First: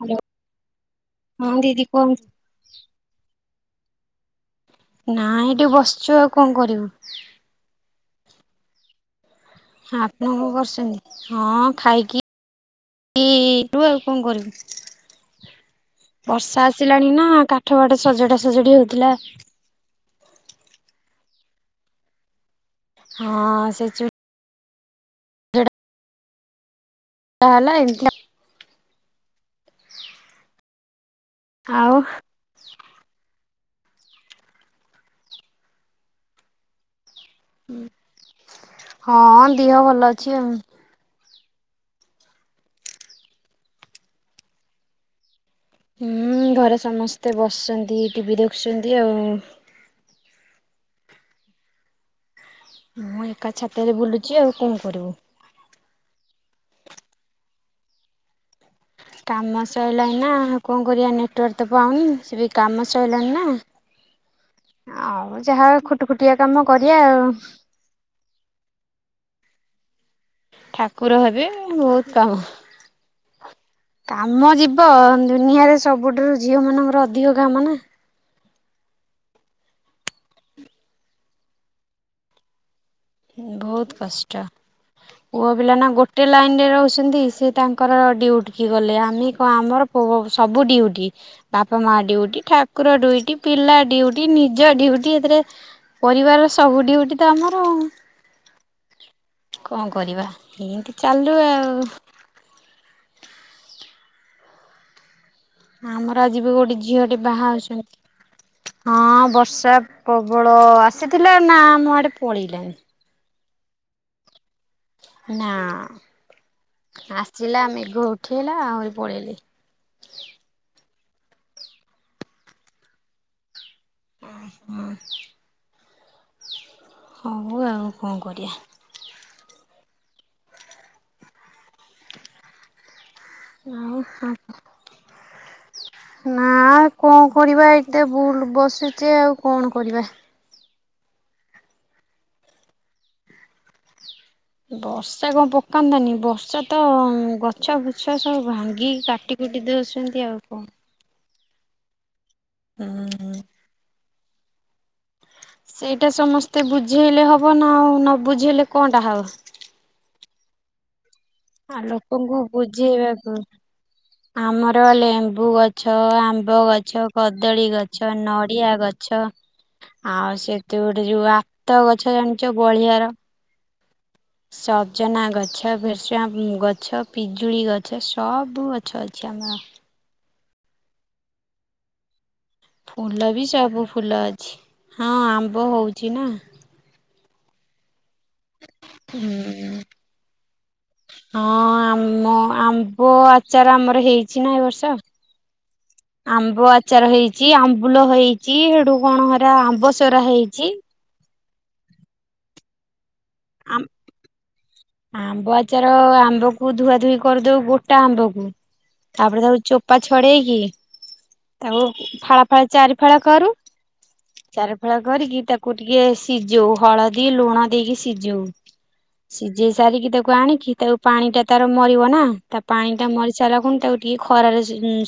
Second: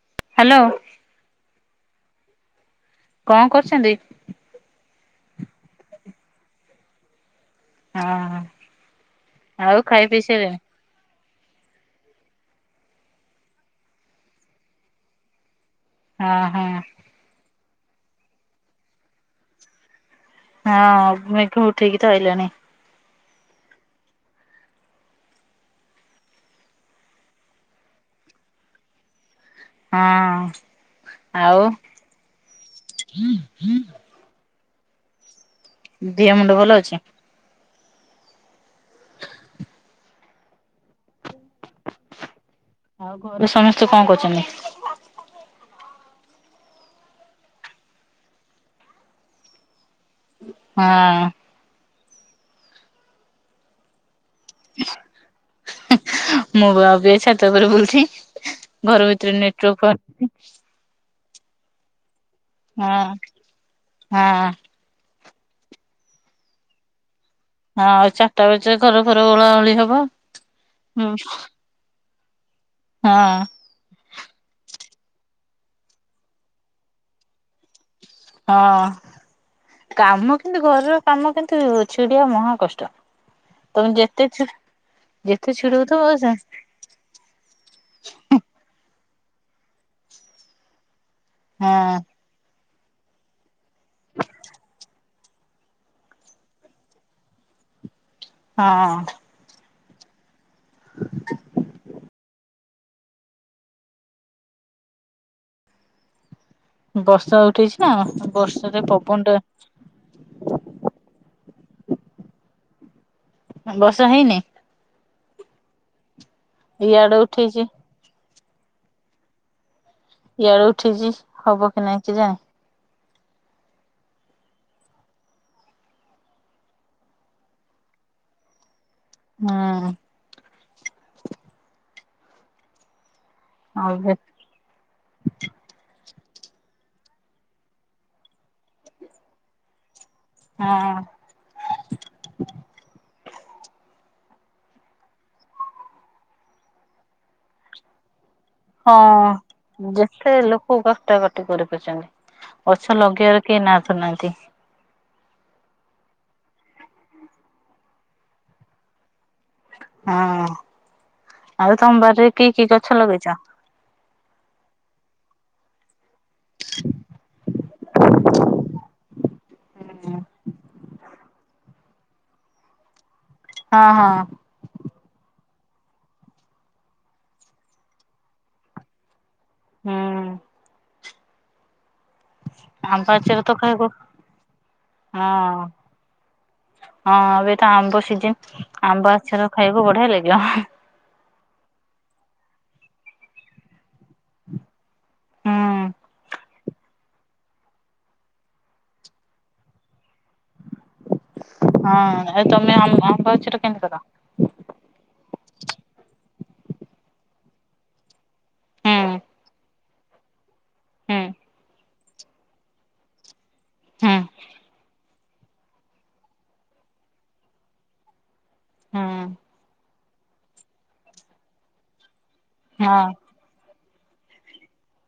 Hello ହଁ ଦିଦି କୁହନ୍ତୁ। କଣ କରୁଛନ୍ତି? ନାଇଁ ଏଇଠି ବସିଛୁ ଆଉ କଣ କରିବୁ। ହଁ ଆଉ ଖାଇ ପିଇ ଆପଣ କଣ ସାରିଲେଣି? କରୁଛନ୍ତି? ହଁ ଖାଇକି [unintelligible] ଆଉ କଣ କରିବୁ। ହଁ ବର୍ଷା ହଁ ଆସିଲାଣି ନା କାଠ-ବାଠ ସଜଡ଼ା ସଜଡ଼ି ହଉଥିଲା। ହଁ ମେଘ ଉଠେଇକି ତ ଆଇଲାଣି। ହଁ ସେ ଚୁ [unintelligible] ହେଲା ଏନ୍ତିଆ ହଁ ଆଉ। ଦିହ, ମୁଣ୍ଡ ଭଲ ଅଛି। ହଁ ଦିହ ଭଲ ଅଛି ଆଉ। ଆଉ ଘରେ ସମସ୍ତେ କଣ କରୁଛନ୍ତି? ହୁଁ ଘରେ ସମସ୍ତେ ବସଛନ୍ତି, ଟିଭିି ଦେଖୁଛନ୍ତି ଆଉ ହଁ। ମୁଁ ଏକା ଛାତରେ ବୁଲୁଛି ଆଉ କଣ କରିବୁ? ମୁଁ ପା ଅବିକା ଛାତ ଉପରେ ବୁଲୁଛି, ଘର ଭିତରେ କାମ ନେଟାୱର୍କ ପାଉନି। ସଇଲାଣି କଣ କରିବା ନେଟୱାର୍କ ତ ପାଉନି ସେ ବି କାମ ହଁ ସଇଲାଣି ନା। ହଁ ଆଉ ଯାହା ଖୁଟ ଖୁଟିଆ କାମ କରିଆ ଆଉ ‌। ହଁ ଚାରଟା ବାଜିଲେ ଘରଫର ଓଳା ଓଳି ହବ। ହୁଁ ଠାକୁର ହେବେ ବହୁତ କାମ। ହଁ। କାମ ଯିବ, ଦୁନିଆରେ ସବୁଠାରୁ ଝିଅ ମାନଙ୍କର ଅଧିକ କାମ ନା। ହଁ। କାମ କିନ୍ତୁ ଘରର କାମ କିନ୍ତୁ ଛିଡିଆ ମହାକଷ୍ଟ। ବହୁତ କଷ୍ଟ। ପୁଅ ଯେତେ ପିଲା ନା ଛିଡଉଥିବ ଗୋଟେ ସେ ଲାଇନ ରେ ରହୁଛନ୍ତି, ସିଏ ତାଙ୍କର ଡିୟୁଟିକି ଗଲେ। ଆମେ କଣ ଆମର ସବୁ ଡିଉଟି। ହଁ ବାପା ମା ଡିଉଟି ଠାକୁର ଡୁଇଟି ପିଲା ଡିଉଟି ନିଜ ଡିଉଟି ଏଥିରେ ପରିବାରର ସବୁ ଡିଉଟି ତ ଆମର। ହଁ। କଣ କରିବା ଏମତି ଚାଲୁ ଆଉ। ଆମର ଆଜି ବି ଗୋଟେ ଝିଅଟେ ବର୍ଷା ବାହା ଉଠେଇଛି ନା ହେଉଛନ୍ତି ବର୍ଷାରେ ପବନ ହଁ ଟା ବର୍ଷା ପ୍ରବଳ ଆସିଥିଲା ନା ଆମ ଆଡ଼େ ପଳେଇଲା। ବର୍ଷା ହେଇନି? ନା ଇଆଡେ ଉଠେଇଛି ଆସିଲା ଆମେ ମେଘ ଉଠେଇଲା ଆହୁରି ପଳେଇଲି। ଇଆଡୁ ଉଠିଛି ହବ କି ନାଇଁ କି ଜାଣି? [inaudible] ହଉ ଆଉ କଣ କରିବା। ହୁଁ। ଆଉ ହଁ। ନା କଣ କରିବା ଏତେ ଭୁଲ ବସୁଚେ ଆଉ କଣ କରିବା। ହଁ। ବର୍ଷା କଣ ପକାନ୍ତାନି ବର୍ଷା ତ ଗଛ ଫୁଛ ସବୁ ଭାନ୍ ହଁ ଯେତେ ଲୋକ କଷ୍ଟ କ କରିପାରୁଛନ୍ତି। ଗଛ ହୁଁ। ଲଗେଇବାରେ କେହି ନା ଧରୁନାହାନ୍ତି। ସେଇଟା ସମସ୍ତେ ବୁଝେଇଲେ ହେବ ନା ଆଉ ନ ବୁଝେଇଲେ କଣଟା ହବ। ହଁ ଆଉ ଆ ତମବାରରେ ଲୋକଙ୍କୁ କି କି ଗଛ ବୁଝେଇବାକୁ ଲଗେଇଛ? ଆମର ଲେମ୍ବୁ ଗଛ, ଆମ୍ବ ଗଛ, କଦଳୀ ଗଛ। ନଡିଆ ଗଛ ଆଉ ସେତ ଗୋଟେ ଯୋଉ ଆତ ଗ ଗଛ ଜାଣିଛ ବଳିଆର। ହଁ ହଁ। ସଜନା ଗଛ, ଭେସଙ୍ଗା ଗଛ, ପିଜୁଳି ଗଛ ସବୁ ଗଛ ଅଛି ଆମର। ହୁଁ। ଆମ୍ବ ଫୁଲ ଆଚାର ବି ତ ଖାଇବୁ ସବୁ ଫୁଲ ଅଛି ହଁ ଆମ୍ବ ହଉଛି ନା। ହଁ ଏବେ ତ ଆମ୍ବ ସିଜିନ୍। ଆମ୍ବ ଆଚାର ହୁଁ। ଖାଇବାକୁ ବଢିଆ ଲାଗିବ। ହଁ ଆମ ଆମ୍ବ ଆଚାର ଆମର ହେଇଛି ନା ଏ ବର୍ଷ। ଆମ୍ବ ଆଚାର ହେଇଛି ଆମ୍ବୁଲ ହେଇଛି ସେଠୁ କଣ ହେରା ଆମ୍ବ ସେରା ହେଇଛି। ହଁ ଆ ତମେ ଆମ୍ବ ଆଚାର ଆମ କେମିତି କର? ଆମ୍ବ ଆଚାର ଆମ୍ବକୁ ଧୁଆ ଧୁଇ କରିଦଉ ଗୋଟା ଆମ୍ବକୁ। ହୁଁ ତାପରେ ତାକୁ ଚୋପା ଛଡେଇକି ତାକୁ ଫାଳ ଫାଳ ଚାରି ଫାଳ କରୁ‌। ଚାରି ଫାଳ କରିକି ତାକୁ ଟିକେ ସିଝଉ ହଳଦୀ ଲୁଣ ଦେଇକି ସି ସିଯଉ। ହଁ। ସିଝେଇ ସାରିକି ତାକୁ ଆଣିକି ତାକୁ ପାଣି ଟା ତାର ମରିବ ନା ତା ପାଣି ଟା ମ ଚାଲ କଣ ତାକୁ ଟିକେ ଖରାରେ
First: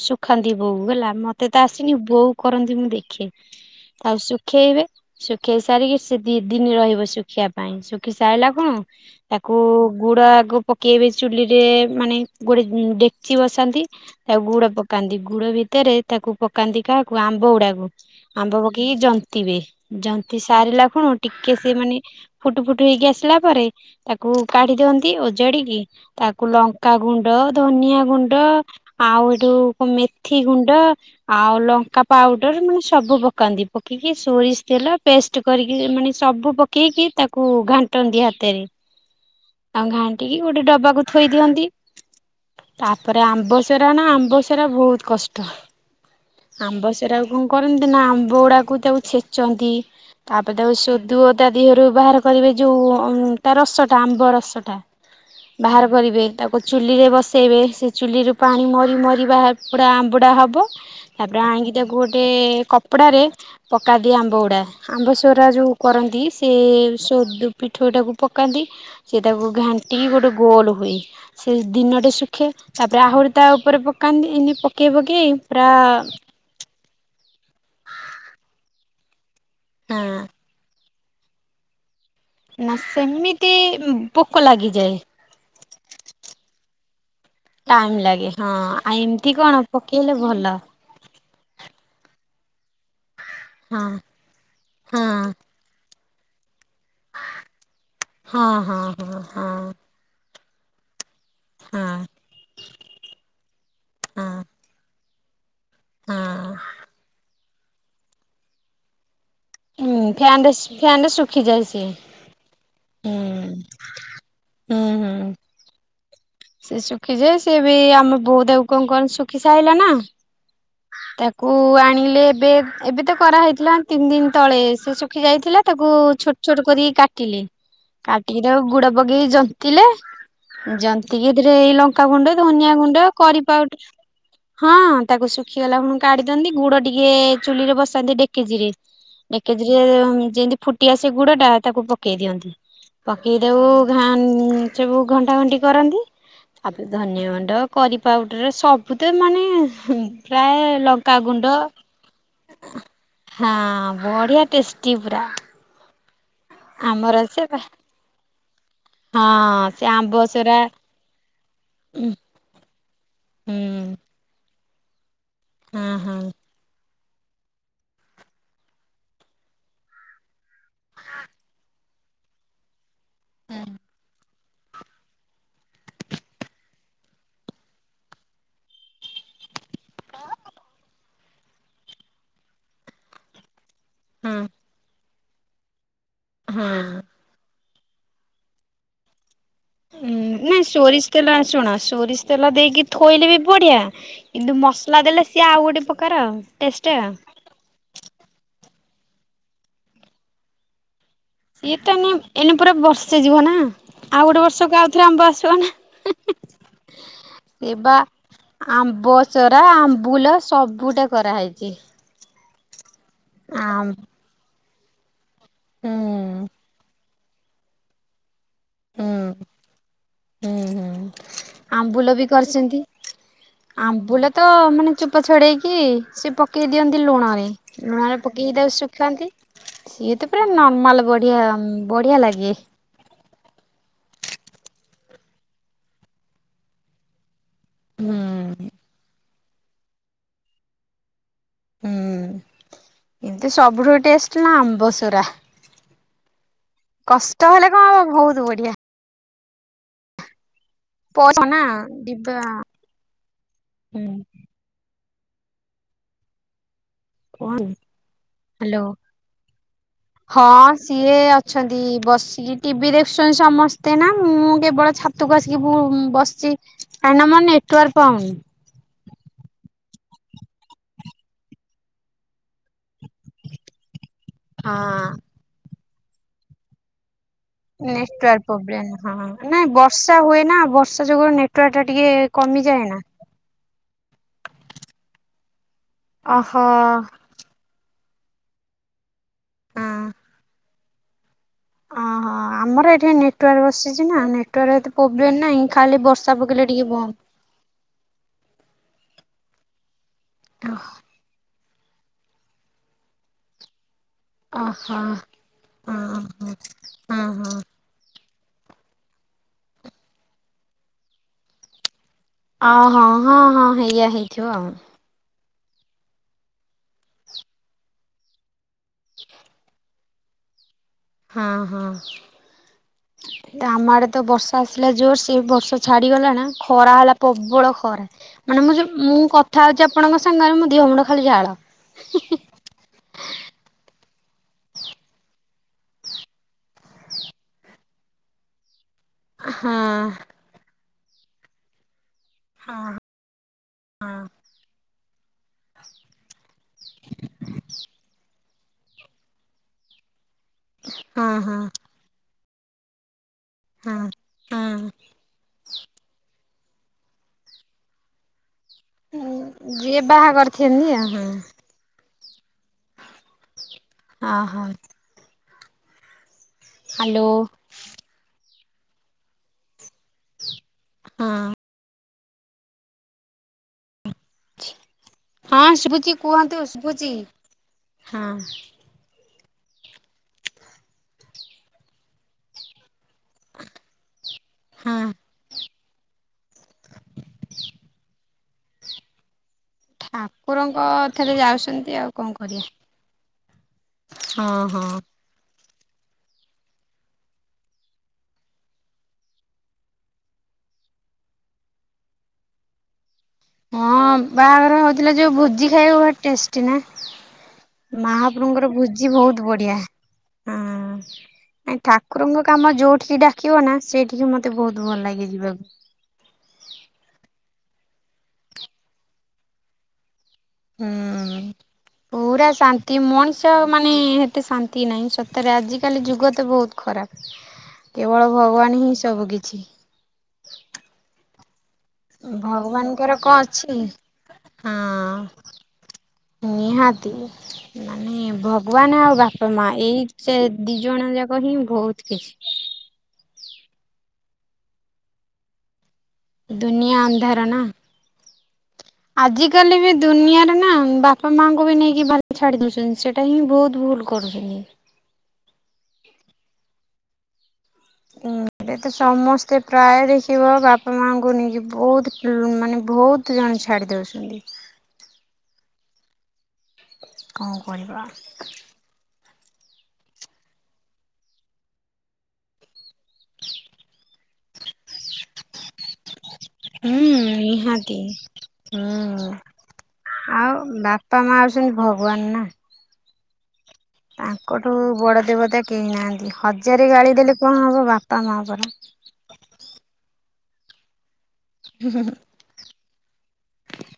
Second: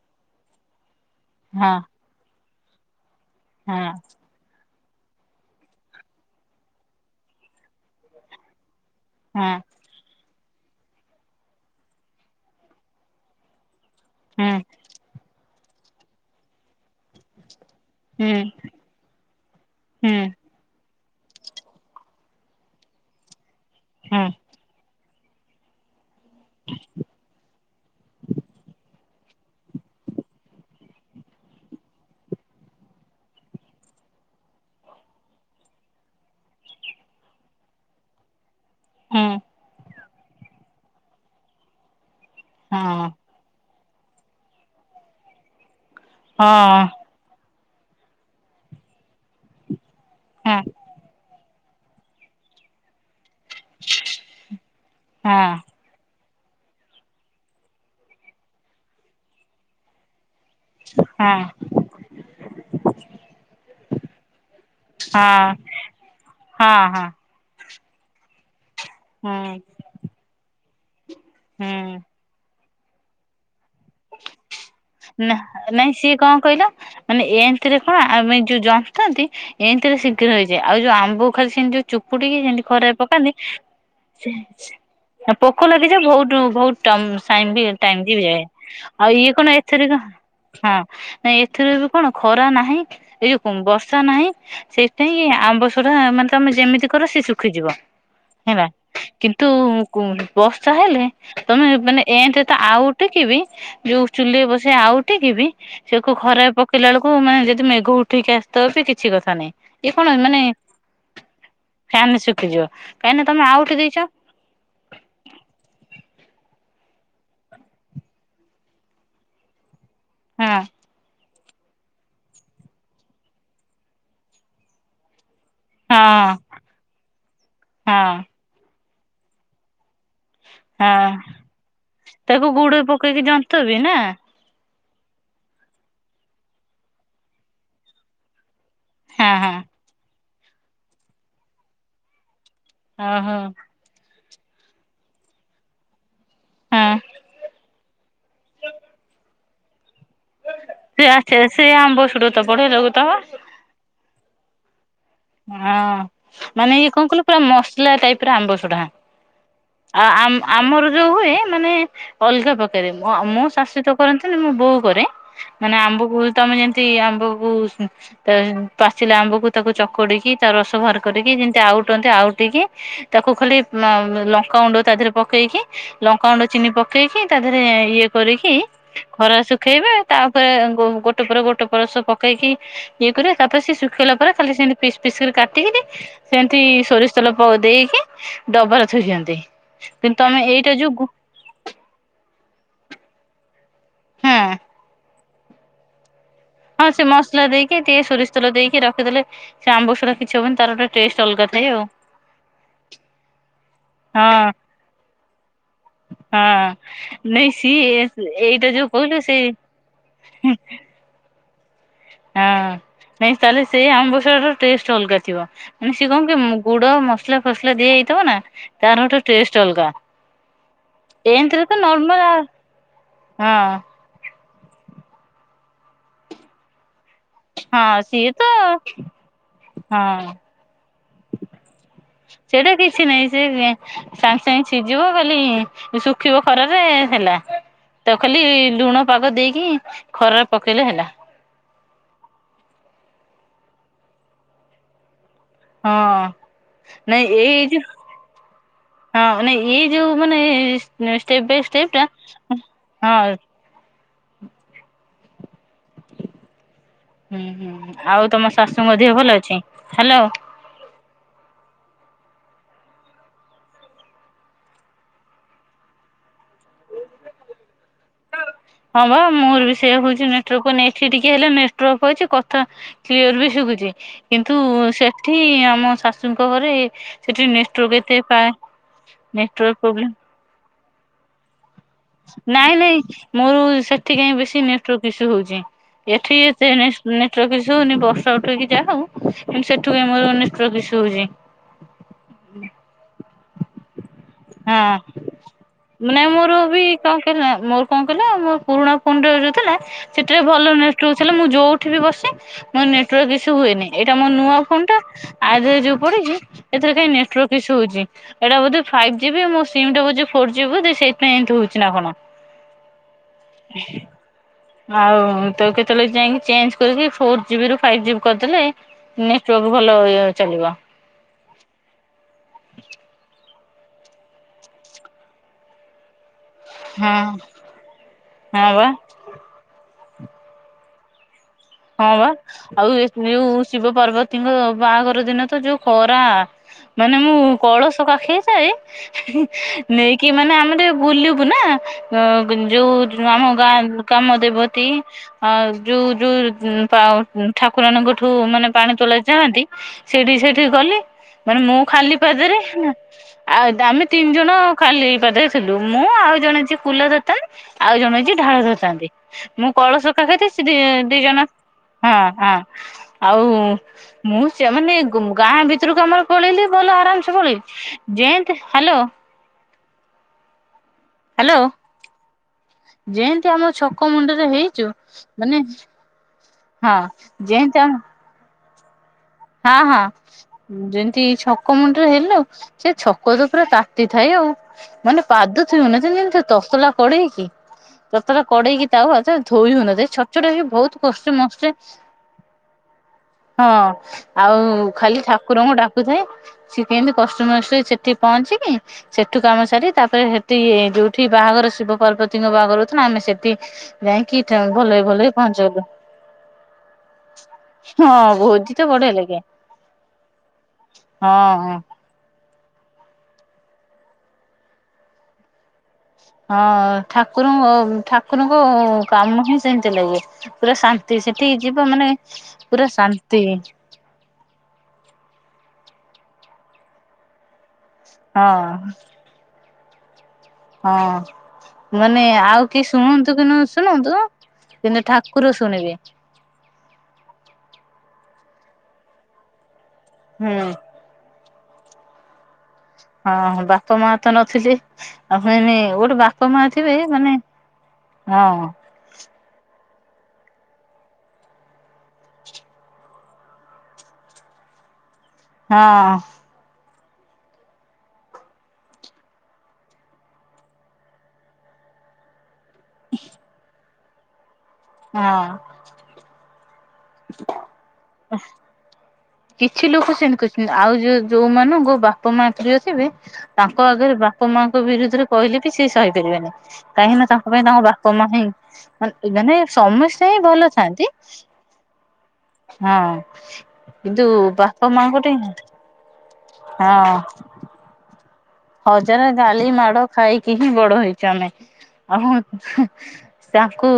ଶୁଖାନ୍ତି ବୋଉ ହେଲା ମତେ ତ ଆସିନି ବୋଉ କରନ୍ତି ମୁଁ ଦେଖେ ତାଉ ସେ ଶୁଖେଇବେ। ଶୁଖେଇ ସାରିକି ସେ ଦି ଦିନି ରହିବ ଶୁଖିବା ପାଇଁ ଶୁଖି ସାରିଲା କଣ। ତାକୁ ଗୁଡ ଆଗ ପକେଇବେ ଚୁଲି ରେ ମାନେ ଗୋଟେ ଡେକଚି ବସାନ୍ତି। ତାକୁ ଗୁଡ ପକାନ୍ତି ଗୁଡ ଭିତରେ ତାକୁ ପକାନ୍ତି କାହାକୁ। କୁ ଆମ୍ବ ଗୁଡାକୁ ଆମ୍ବ ପକେଇକି ଜନ୍ତିବେ ଜନ୍ତି ସାରିଲା ଖୁଣ ଟିକେ ସି ମାନେ ଫୁଟୁ ଫୁଟୁ ହେଇକି ଆସିଲା ପରେ ତାକୁ କାଢି ଦିଅନ୍ତି ଓଜାଡିକି ତାକୁ ଲଙ୍କା ଗୁଣ୍ଡ, ଧନିଆ ଗୁଣ୍ଡ ଆଉ ଏଠୁ ମେଥି ଗୁଣ୍ଡ ଆଉ ଲଙ୍କା ପାଉଡର ମାନେ ସବୁ ପକାନ୍ତି ପକେଇକି ସୋରିଷ ତେଲ ପେଷ୍ଟ କରିକି ମାନେ ସବୁ ପକେଇକି ତାକୁ ଘାଣ୍ଟନ୍ତିି ହାତରେ। ହଁ। ଆଉ ଘାଣ୍ଟିକି ଗୋଟେ ଡବାକୁ ଥୋଇ ଦିଅନ୍ତି ତାପରେ ଆମ୍ବସ୍ ସେରା ନା ଆମ୍ବ ସେରା ବହୁତ କଷ୍ଟ ଆମ୍ବ ସେଟାକୁ କଣ କରନ୍ତି ନା ଆମ୍ବ ଗୁଡାକୁ ତାକୁ ଛେଚନ୍ତି ତାପରେ ତାକୁ ସୋଦୁଅ ତା ଦିହରୁ ବାହାର କରିବେ ଯେଉଁ ଉନ୍ ତା ରସଟା ଆମ୍ବ ରସଟା ବାହାର କରିବେ ତାକୁ କୁ ଚୁଲିରେ ବସାଇବେ ସେ ଚୁଲିରୁ ପାଣି ମରି ମରିବା ପୁରା ଆମ୍ବୁଡ଼ା ହେବ ତାପରେ ଆଣିକି ତାକୁ ଗୋଟେ କପଡାରେ ପକା ଦିଏ ଆମ୍ବ ଗୁଡା ଆମ୍ବ ସରା ଯୋଉ କରନ୍ତି ସେ ହଁ ହଁ ଉଦୁ ପିଠଉ ଟାକୁ ପକାନ୍ତି। ସେ ତାକୁ ହୁଁ ଘାଣ୍ଟିକି ଗୋଟେ ଗୋଲ ହୁଏ ସେ ହୁଁ ଦିନଟେ ଶୁଖେ ତାପରେ ଆହୁରି ତା ଉପରେ ପକାନ୍ତି ଏନି ପକେଇ ନା ପକେଇ ପୁରା ନାଇଁ ସିଏ କଣ କହିଲ ମାନେ ଏମତିରେ କଣ ଆମେ ଯୋଉ ଜନ୍ତନ୍ତି ଏମତିରେ ହଁ ଶୀଘ୍ର ହେଇଯାଏ ଆଉ ଯୋଉ ଆମ୍ବ ଖାଲି ସେମତି ଯୋଉ ଚୁପୁଡିକି ସେତି ନା ଖରାରେ ପକାନ୍ତି ସେମିତି ପୋକ ଲାଗିଯାଏ ସେ ପୋକ ଲାଗିଯାଏ ବହୁତ ବହୁତ ଟ ଟାଇମ ବି ଲାଗେ ଯାଏ ହଁ ଆଉ ଇଏ ଏମିତି କଣ ଏ ଏଥିରେ ପକେଇଲେ ଭଲ ହଁ ନାଇଁ ଏଥିରେ ବି କଣ ଖରା ନାହିଁ ଏ ଯୋଉ ହଁ ବର୍ଷା ନାହିଁ ସେଇପାଇଁ ହଁ କି ଆମ୍ବସରା ମାନେ ତମେ ଯେମିତି କର ସେ ଶୁଖିଯିବ। ହଁ ହେଲା ହଁ ହଁ କିନ୍ତୁ ହଁ ବର୍ଷା ହେଲେ ତମେ ମାନେ ଏମତି ତ ଆଉ ଟିକିବି ଯୋଉ ହଁ ହଁ ଚୁଲି ବ ନେଉଟିକି ବି ଉଠିକି ବି ସେ କ ଖରା ହଁ। ପକେଇଲା ବେଳକୁ ମାନେ ଯଦି ମେଘ ଉଠେଇକି ଆସିଥିବ ବି କିଛି କଥା ନହିଁ। ଇଏ ହୁଁ କଣ ମାନେ ଫ୍ୟାନରେ ଫ୍ୟାନରେ ଶୁଖିଯାଏ ସିଏ। ଫ୍ୟାନରେ ଶୁଖିଯିବ କାହିଁକି ନା ତମେ ହୁଁ ଆଉଠି ଦେଇଛ। ହୁଁ ହୁଁ। ସେ ଶୁଖିଛି ସିଏ ବି ଆମ ବୋଉ କଣ କ ଶୁଖି ସାରିଲା ନା ହଁ। ତାକୁ ଆଣିଲେ ଏବେ ଏବେ ତ କରାହୋଇଥିଲା ତିନି ଦିନ ତଳେ ସେ ଶୁଖି ଯାଇଥିଲେ ତାକୁ ହଁ ଛୋଟ ଛୋଟ କରିକି କାଟିଲି ହଁ। କାଟିକି ତାକୁ ଗୁଡ ପକେଇ ଜନ୍ତିଲେ ଜନ୍ତିଲି ହଁ ଏଥିରେ ଏଇ ଲଙ୍କାଗୁଣ୍ଡ, ତାକୁ ଧନିଆ ଗୁଡ ଗୁଣ୍ଡ, ପକେଇକି କରିପାଉଡର୍ ଜନ୍ତବି ନା ହଁ ତାକୁ ଶୁଖିଗଲା ପୁଣି କାଢି ଦିଅନ୍ତି ଗୁଡ ଟିକେ ଚୁଲି ରେ ବସାନ୍ତି ଡେକେଜିି ରେ ହଁ ହଁ ଏକେଦରେ ଯେମିତି ଫୁଟିଆ ସେ ଗୁଡ ଟା ତାକୁ ପକେଇ ଦିଅନ୍ତି। ଓହୋ ପକେଇଦବୁ ଘା ସବୁ ଘଣ୍ଟା ଘଣ୍ଟି କରନ୍ତି। ତାପରେ ହଁ ଧନିଆ ଗୁଣ୍ଡ କରିପଉଡର ସବୁ ତ ମାନେ ପ୍ରାୟ ସେ ଆ ଲଙ୍କାଗୁଣ୍ଡ ସ୍ ଆମ ବସୁଡୁ ତ ବଢ଼ିଆ ଲାଗୁ ଥିବ? ହଁ ବଢ଼ିଆ ଟେଷ୍ଟି ପୁରା। ହଁ ମାନେ ଇଏ କଣ ଆମର କହିଲୁ ପୁରା ସେ ମସଲା ଟାଇପ ର ଆମ୍ବ ସଡା। ହଁ ସେ ଆ ଆମ୍ବ ଆ ସରା ଆମର ଯୋଉ ହୁଏ ମାନେ ହୁଁ ଅଲଗା ପକା ମୁଁ ଶାଶିତ କରନ୍ତିନି ମୁଁ ବୋଉ କରେ ମାନେ ହଁ ଆମ୍ବ ହଁ ତମେ ଯେମି ଆମ୍ବକୁ ପାଚିଲା ଆମ୍ବକୁ ତାକୁ ଚକଠିକ୍ କୋରିକି ତା ରସ ବାହାର କରିକି ଯେମିତି ଆଉଟନ୍ତି ଆଉଠିକି ତାକୁ ଖାଲି ଲ ଲଙ୍କାଗୁଣ୍ଡ ତା ଦେହରେ ପକେଇକି ଲଙ୍କାଗୁଣ୍ଡ ଚିନି ପକେଇକି ତା ଦେହରେ ଇଏ କରିକି ଖରା ଶୁଖେଇବେ ତାପରେ ଗୋଟେ ପରେ ଗୋଟେ ପରସ ପକେଇକି ଇଏ କର ତାପରେ ସେ ଶୁଖେଇଲା ପରେ ହଁ ଖାଲି ସେ ପିସ୍ ପିସ୍ କରି କାଟିକି ସେମତି ହଁ। ସୋରିଷ ତେଲ ପ ଦେଇକି ଡବାରେ ଥୋଇଦିଅନ୍ତି। ହଁ ନାଇଁ ସୋରିଷ ତେଲ ଶୁଣ ସୋରିଷ ତେଲ ଦେଇକି ଥୋଇଲେ ବି ବଢିଆ ହଁ କିନ୍ତୁ ମସଲା ଦେଲେ ସିଏ ଆଉ ଗୋଟେ ପ୍ରକାର ଆ ହଁ ସେ ମସଲା ଦେଇକି ଟିକେ ସୋରିଷ ତେଲ ଦେଇକି ରଖିଦଲେ ସେ ଆମ୍ବ ସୁୁରା କିଛି ହବନି ତାର ଗୋଟେ ଟେଷ୍ଟ ଅଲଗା ଥାଏ ଆଉ ଇଏଟ ଏନ ପୁରା ବର୍ଷେ ଯିବ ନା ଆଉ ଗୋଟେ ହଁ ବର୍ଷକୁ ଆଉଥରେ ଆମ୍ବ ଆସିବ ନା? ହଁ ନାଇଁ ସେ ସିଏ ବା ଏଇଟା ଯୋଉ କହିଲୁ ଆମ୍ବ ସେ ସରା ଆମ୍ବୁଲ ସବୁଟା କରା ହେଇଛି। ହଁ ନାଇଁ ତାହେଲେ ସେ ଆମ୍ବସଡାର ଟେଷ୍ଟ ଅଲଗା ଥିବ। ମାନେ ହୁଁ ସିଏ କଣ କି ଗୁଡ ମସଲା ଫସଲା ଦିଆ ହେଇଥିବ ନା ତାର ହୁଁ ଗୋଟେ ଟେଷ୍ଟ ଅଲଗା। ହୁଁ ହୁଁ ଏମିତି ରେ ତ ଆମ୍ବୁଲ ବି ନର୍ମାଲ କରିଛନ୍ତି। ହଁ। ଆମ୍ବୁଲ ତ ମାନେ ଚୁପା ଛଡ଼େଇକି ସେ ପକେଇ ଦିଅନ୍ତି ଲୁଣରେ। ହଁ ଲୁଣରେ ସିଏ ତ ପକେଇକି ତାକୁ ଶୁଖାନ୍ତି ସିଏ ତ ହଁ ପୁରା ନର୍ମାଲ୍ ବଢ଼ିଆ ଉମ୍ [unintelligible] କିଛି ନାହିଁ ସେ ସାଙ୍ଗେ ସାଙ୍ଗେ ଛିଝିବ ଖାଲି ଶୁଖିବ ଖରାରେ ଏ ହେଲା। ହୁଁ ତ ଖାଲି ଲୁଣ ପାଗ ଦେଇକି ଖରାରେ ପକେଇଲେ ହେଲା। ହୁଁ କିନ୍ତୁ ସବୁଠୁ ଟେଷ୍ଟ ନା ଆମ୍ବସରା। ହଁ ନାଇଁ କଷ୍ଟ ଏଇ ହେଲେ ଜ କଣ ହବ ବହୁତ ବଢିଆ। ହଁ ମାନେ ଏଇ ଯୋଉ ମାନେ ପଇସା ଷ୍ଟେପ୍ ନା ବାଇ ଷ୍ଟେପ୍ ଟା ହଁ ହୁଁ। ହୁଁ କୁହନ୍ତୁ। ହୁଁ ଆଉ ତମ ହ୍ୟାଲୋ। ଶାଶୁଙ୍କ ଦେହ ଭଲ ଅଛି, ହ୍ୟାଲୋ। ହଁ ସିଏ ଅଛନ୍ତି ବସ୍ ଟିଭି ଦେଖୁସନ୍ ସମସ୍ତେ ନା ମୁଁ କେବଳ ଛାତକୁ ଆସିକି ବୁ ବସଛି। କାହିଁକିନା ମୋର ନେଟୱାର୍କ ପାଉନି। ହଁ ବା ମୋର ବି ସେୟା ହଉଛି ନେଟୱର୍କ୍ ଏଠି ପାଉଛି ଟିକେ ହେଲେ ନେଟାୱର୍କ୍ ଅଛି କଥା କ୍ଲିୟର ବି ଶୁଭୁଛି କିନ୍ତୁ ହଁ। ସେଠି ଆମ ଶାଶୁଙ୍କ ଘରେ ସେଠି ଏତେ ନେଟୱାର୍କ ପାଏ ପ୍ରୋବ୍ଲେମ୍ ହଁ ନାଇଁ ନେଟୱାର୍କ ପ୍ରୋବ୍ଲେମ ବର୍ଷା ହୁଏ ନା ବର୍ଷା ଯୋଗୁ ନେଟୱାର୍ ଟା ଟିକେ ନାଇଁ କମିଯାଏ ନାଇଁ ନା। ମୋର ସେଠି କାଇଁ ବେଶୀ ନେଟୱାର୍କ ଇସ୍ୟୁ ହୋଉଚି। ଏଠି ଓହୋ। ସେ ନେସ୍ ନେ ନେଟୱର୍କ ଈଶୁ ହଉନି ବର୍ଷା ଉଠେଉକି ଯାହା ହଉ କିନ୍ତୁ ହଁ ସେଠୁ ମୋର ନେଟୱର୍କ ଈସୁ ହଉଛି। ଅହ ଆମର ଏଠି ନେଟୱାର୍କ ବସିଛି ନା ନେ ଟେୱାରେ ଏତେ ହଁ। ପୋବ୍ଲେମ୍ ନାଇଁ ଖାଲି ବର୍ଷା ପକେଇଲେ ଟିକେ ବନ୍ଦ। ହିନେ ମୋର କଣ କହିଲ ମୋ ପୁରୁଣା ଫୋନ ଯୋ ଯୋଉ ଥିଲା ସେଥିରେ ଭଲ ନେଟୱା ସେଲେ ମୁଁ ଯଉଠି ବି ବସେ ମୋ ନେଟୱାର୍କ ଇସୁ ହୁଏନି। ଏଇଟା ମୋ ନୂଆ ଫୋନ ଟା ଓହୋ ଆ ଯେ ଯୋଉ ହଁ ପଡ଼ିକି ଏଥିରେ କାଇଁ ହଁ ହଁ। ନେଟୱାର୍କ ଇସୁ ହୋଉଚି। ଏଇଟା ବୋଧେ ଫାଇବ୍ ଜି ବି ମୋ ସିମ ଟା ବୋଯେ ଫୋର ଜିବି ବୋଦେ ସେଇଥିପାଇଁ ଏମିତି ହଉଛି ନା କଣ। ଓହଁ ହଁ ହଁ ହେଇଆ ହେଇଥିବ ଆଉ। ଆଉ ତ କେତେବେଳେ ଯାଇଙ୍କ୍ ଚେଞ୍ଜ୍ କରିକି ଫୋର୍ ଜିବ ରୁ ଫାଇଭ ଜିବ କରିଦେଲେ ନେଟୱାର୍ ସୁ ଭଲ ଇଏ ଚାଲିବ। ହଁ ହଁ। ତାମ ଆଡ଼େ ତ ବର୍ଷା ଆସିଲା ଜୋର୍ ସେ ବର୍ଷା ଛାଡ଼ିଗଲାଣା ଖରା ହେଲା ହଁ ପବଳ ଖରା ମାନେ ହଁ ମୁଁ ବା ଯଉ ମୁଁ କ ଥା ହେଉଛି ଆପଣଙ୍କ ସାଙ୍ଗରେ ମୁଁ ଦିହ ମୁଣ୍ଡ ଖାଲି ଝାଳ। ହଁ ବା ଆଉ ଏ ଏଉ ଶିବ ପାର୍ବତୀଙ୍କ ବାହାଘର ଦିନ ତ ଯୋଉ ଖରା। ମାନେ ମୁଁ କଳସ କାଖେଇ ଥାଏ ହଁ ନେଇକି ମାନେ ଆମେ ଟିକେ ବୁଲିବୁ ନା ଅ ହଁ ଯୋଉ ଯୋ ଆମ ଗାଁ ଗାମ ଦେବତୀ ଆ ଯୋଉ ଯୋଉ ପାଉ ଠାକୁରାଣି ଙ୍କଠୁ ମାନେ ପାଣି ତୋଳାଇ ଯାଆନ୍ତି ସେଠି ସେଠି ଗଲି ହଁ ହଁ। ମାନେ ମୁଁ ଖାଲି ପାଦେରେ ଆଉ ଦା ହଁ ଆମେ ତିନି ଜଣ ହଁ। ଖାଲି ପାଦେ ଥିଲୁ ମୁଁ ଆଉ ଜଣେ ଯିଏ କୁଲା ଧରିଥାଏ ଆଉ ଜଣେ ଯିଏ ଢ଼ାଳ ଧର୍ ଥାନ୍ତି ମୁଁ ଯିଏ କଳସ କାଖେଇ ବାହାଘର ଥାଏ ସେ ଦି ଥିନି ଦି ଆଉ। ଜଣ ହଁ ହଁ ଆଉ ମୁଁ ଓହୋ। ସେ ମାନେ ଗାଁ ଭିତରକୁ ଆମର ପଳେଇଲେ ଭଲ ହ୍ୟାଲୋ ଆରାମ ସେପଳି ଯେମ୍ତି ହ୍ୟାଲୋ ହ୍ୟାଲୋ ଯେନ୍ତି ଆମ ଛକ ମୁଣ୍ଡ ରେ ହେଇଛୁ ମାନେ ହଁ ଶୁଭୁଛି କୁହନ୍ତୁ ହଁ ଶୁଭୁଛି। ଯେମ୍ତି ଆମେ ହଁ। ହଁ ହଁ ଯେମିତି ଛକ ମୁଣ୍ଡରେ ହେଲୁ ସେ ଛକ ତ ପୁରା ତାତି ଥାଇ ଆଉ। ହଁ। ମାନେ ପାଦ ଛୁଇଁବୁନି ଯେମିତି ଏମି ତସଲା କଡ଼େଇକି। ତତଲା କଡ଼େଇକି ତାୱା ସେ ଧୋଇ ହଉନ ଛଟ୍ ଛଟ୍ ହେଇକି ବୋହୁତ୍ କଷ୍ଟେ ମଷ୍ଟେ କଅଁ କରିଆ? ହଁ ଆଉ ହଁ। ଖାଲି ଠାକୁରଙ୍କୁ ଡାକୁଥାଏ ସିଏ କେମତେ କଷ୍ଟମଷ୍ଟ ସେଠି ପହଞ୍ଚିକି ସେଠୁ କାମ ସାରି ତାପରେ ସେଠି ଯୋଉଠି ବାହାଘର ଶିବ ପାର୍ବତୀଙ୍କ ବାହାଘର ହଉଥିଲା ନା ଆମେ ସେଠି ହଁ ଯାଇକି ବାହାଘର ଭଲରେ ହଉଥିଲା ଭଲରେ ଯୋଉ ଭୋଜି ପହଞ୍ଚିଗଲୁ। ଖାଇବା ଟେଷ୍ଟି ନା? ହଁ ମାହାପ୍ରଭୁଙ୍କର ତ ଭୋଜି ବଢିଆ ଲାଗେ ବହୁତ ବଢିଆ ହଁ ଠାକୁରଙ୍କ କାମ ଯୋଉଠିକି ଡାକିବ ନା ସେଇଠିକି ମତେ ବହୁତ ଭଲ ଲାଗେ। ହଁ ଠାକୁରଙ୍କ ଠାକୁରଙ୍କ କାମ ହିଁ ସେମିତି ଲାଗେ। ପୁରା ଶାନ୍ତି ହୁଁ ସେଠିକି ଯିବ ମାନେ ପୁରା ପୁରା ମଣିଷ ଶାନ୍ତି ମାନେ ଏତେ ଶାନ୍ତି ନାହିଁ ସତରେ ଆଜିକାଲି ଯୁଗ ତ ବହୁତ ଖରାପ କେବଳ ହଁ ଭଗବାନ ହିଁ ସବୁ କିିଛି ହଁ। ମାନେ ଆଉ କିଏ ଭଗବାନଙ୍କର ଶୁଣନ୍ତୁ କଣ କି ନ ଅଛି? ଶୁଣନ୍ତୁ କିନ୍ତୁ ହଁ ଠାକୁର ଶୁଣିବେ। ନିହାତି ମାନେ ଭଗବାନ ଆଉ ବାପା ମା ଏଇ ସେ ହୁଁ ଦି ଜଣ ଯାକ ହିଁ ବହୁତ କିଛି ହଁ ବାପା ମା ତ ନଥିଲେ ଆଉ [inaudible] ବାପ ମା ଦୁନିଆ ଥିବେ ମାନେ ଅନ୍ଧାର ନା। ହଁ ଆଜିକାଲି ବି ଦୁନିଆରେ ନା ବାପା ମାଙ୍କୁ ବି ନେଇକି ଭା ଛାଡି ଦଉଛନ୍ତି ସେଟି ଏଇଟା ହିଁ ବହୁତ ଭୁଲ କରୁଛନ୍ତି। ହଁ। ଏ ତ ସମସ୍ତେ ପ୍ରାୟ ଦେଖିବ ବାପା ମାଙ୍କୁ ନେଇକି ବହୁତ ମାନେ ବହୁତ ଜଣ ଛାଡ଼ି ଦଉଛନ୍ତି ହଁ। କଣ କରିବା? [inaudible] କିଛି ଲୋକ ସେମିତି କରିଛନ୍ତି ଆଉ ଯୋଉ ଯୋଉ ମାନଙ୍କୁ ବାପା ମା ପ୍ରିୟ ଥିବେ ତାଙ୍କ ଆଗରେ ବା ବାପ ମାଆଙ୍କ ବିରୁଦ୍ଧ ରେ କହିଲେ ବି ସେ ସହିପାରିବେନି ହୁଁ କାହିଁକି ନା ତାଙ୍କ ପାଇଁ ତାଙ୍କ ନିହାତି ବାପା ମା ହିଁ ହୁଁ। ମାନେ ସମସ୍ତେ ହିଁ ଆଉ ଭଲ ଥାଆନ୍ତି ବାପା ମା ହଉଛନ୍ତି ଭଗବାନ ନା। ହଁ କିନ୍ତୁ ତାଙ୍କଠୁ ବାପା ମାଙ୍କୁ ବଡ ଟିକେ ଦେବତା କେହି ନାହାନ୍ତି ହଜାରେ ଗାଳି ହଁ ଦେଲେ କଣ ହବ ବାପା ମା ପରା ହଜାରେ ଗାଲି ମାଡ ଖାଇକି ହିଁ ବଡ ହେଇଛୁ ଆମେ ଆଉ ତାଙ୍କୁ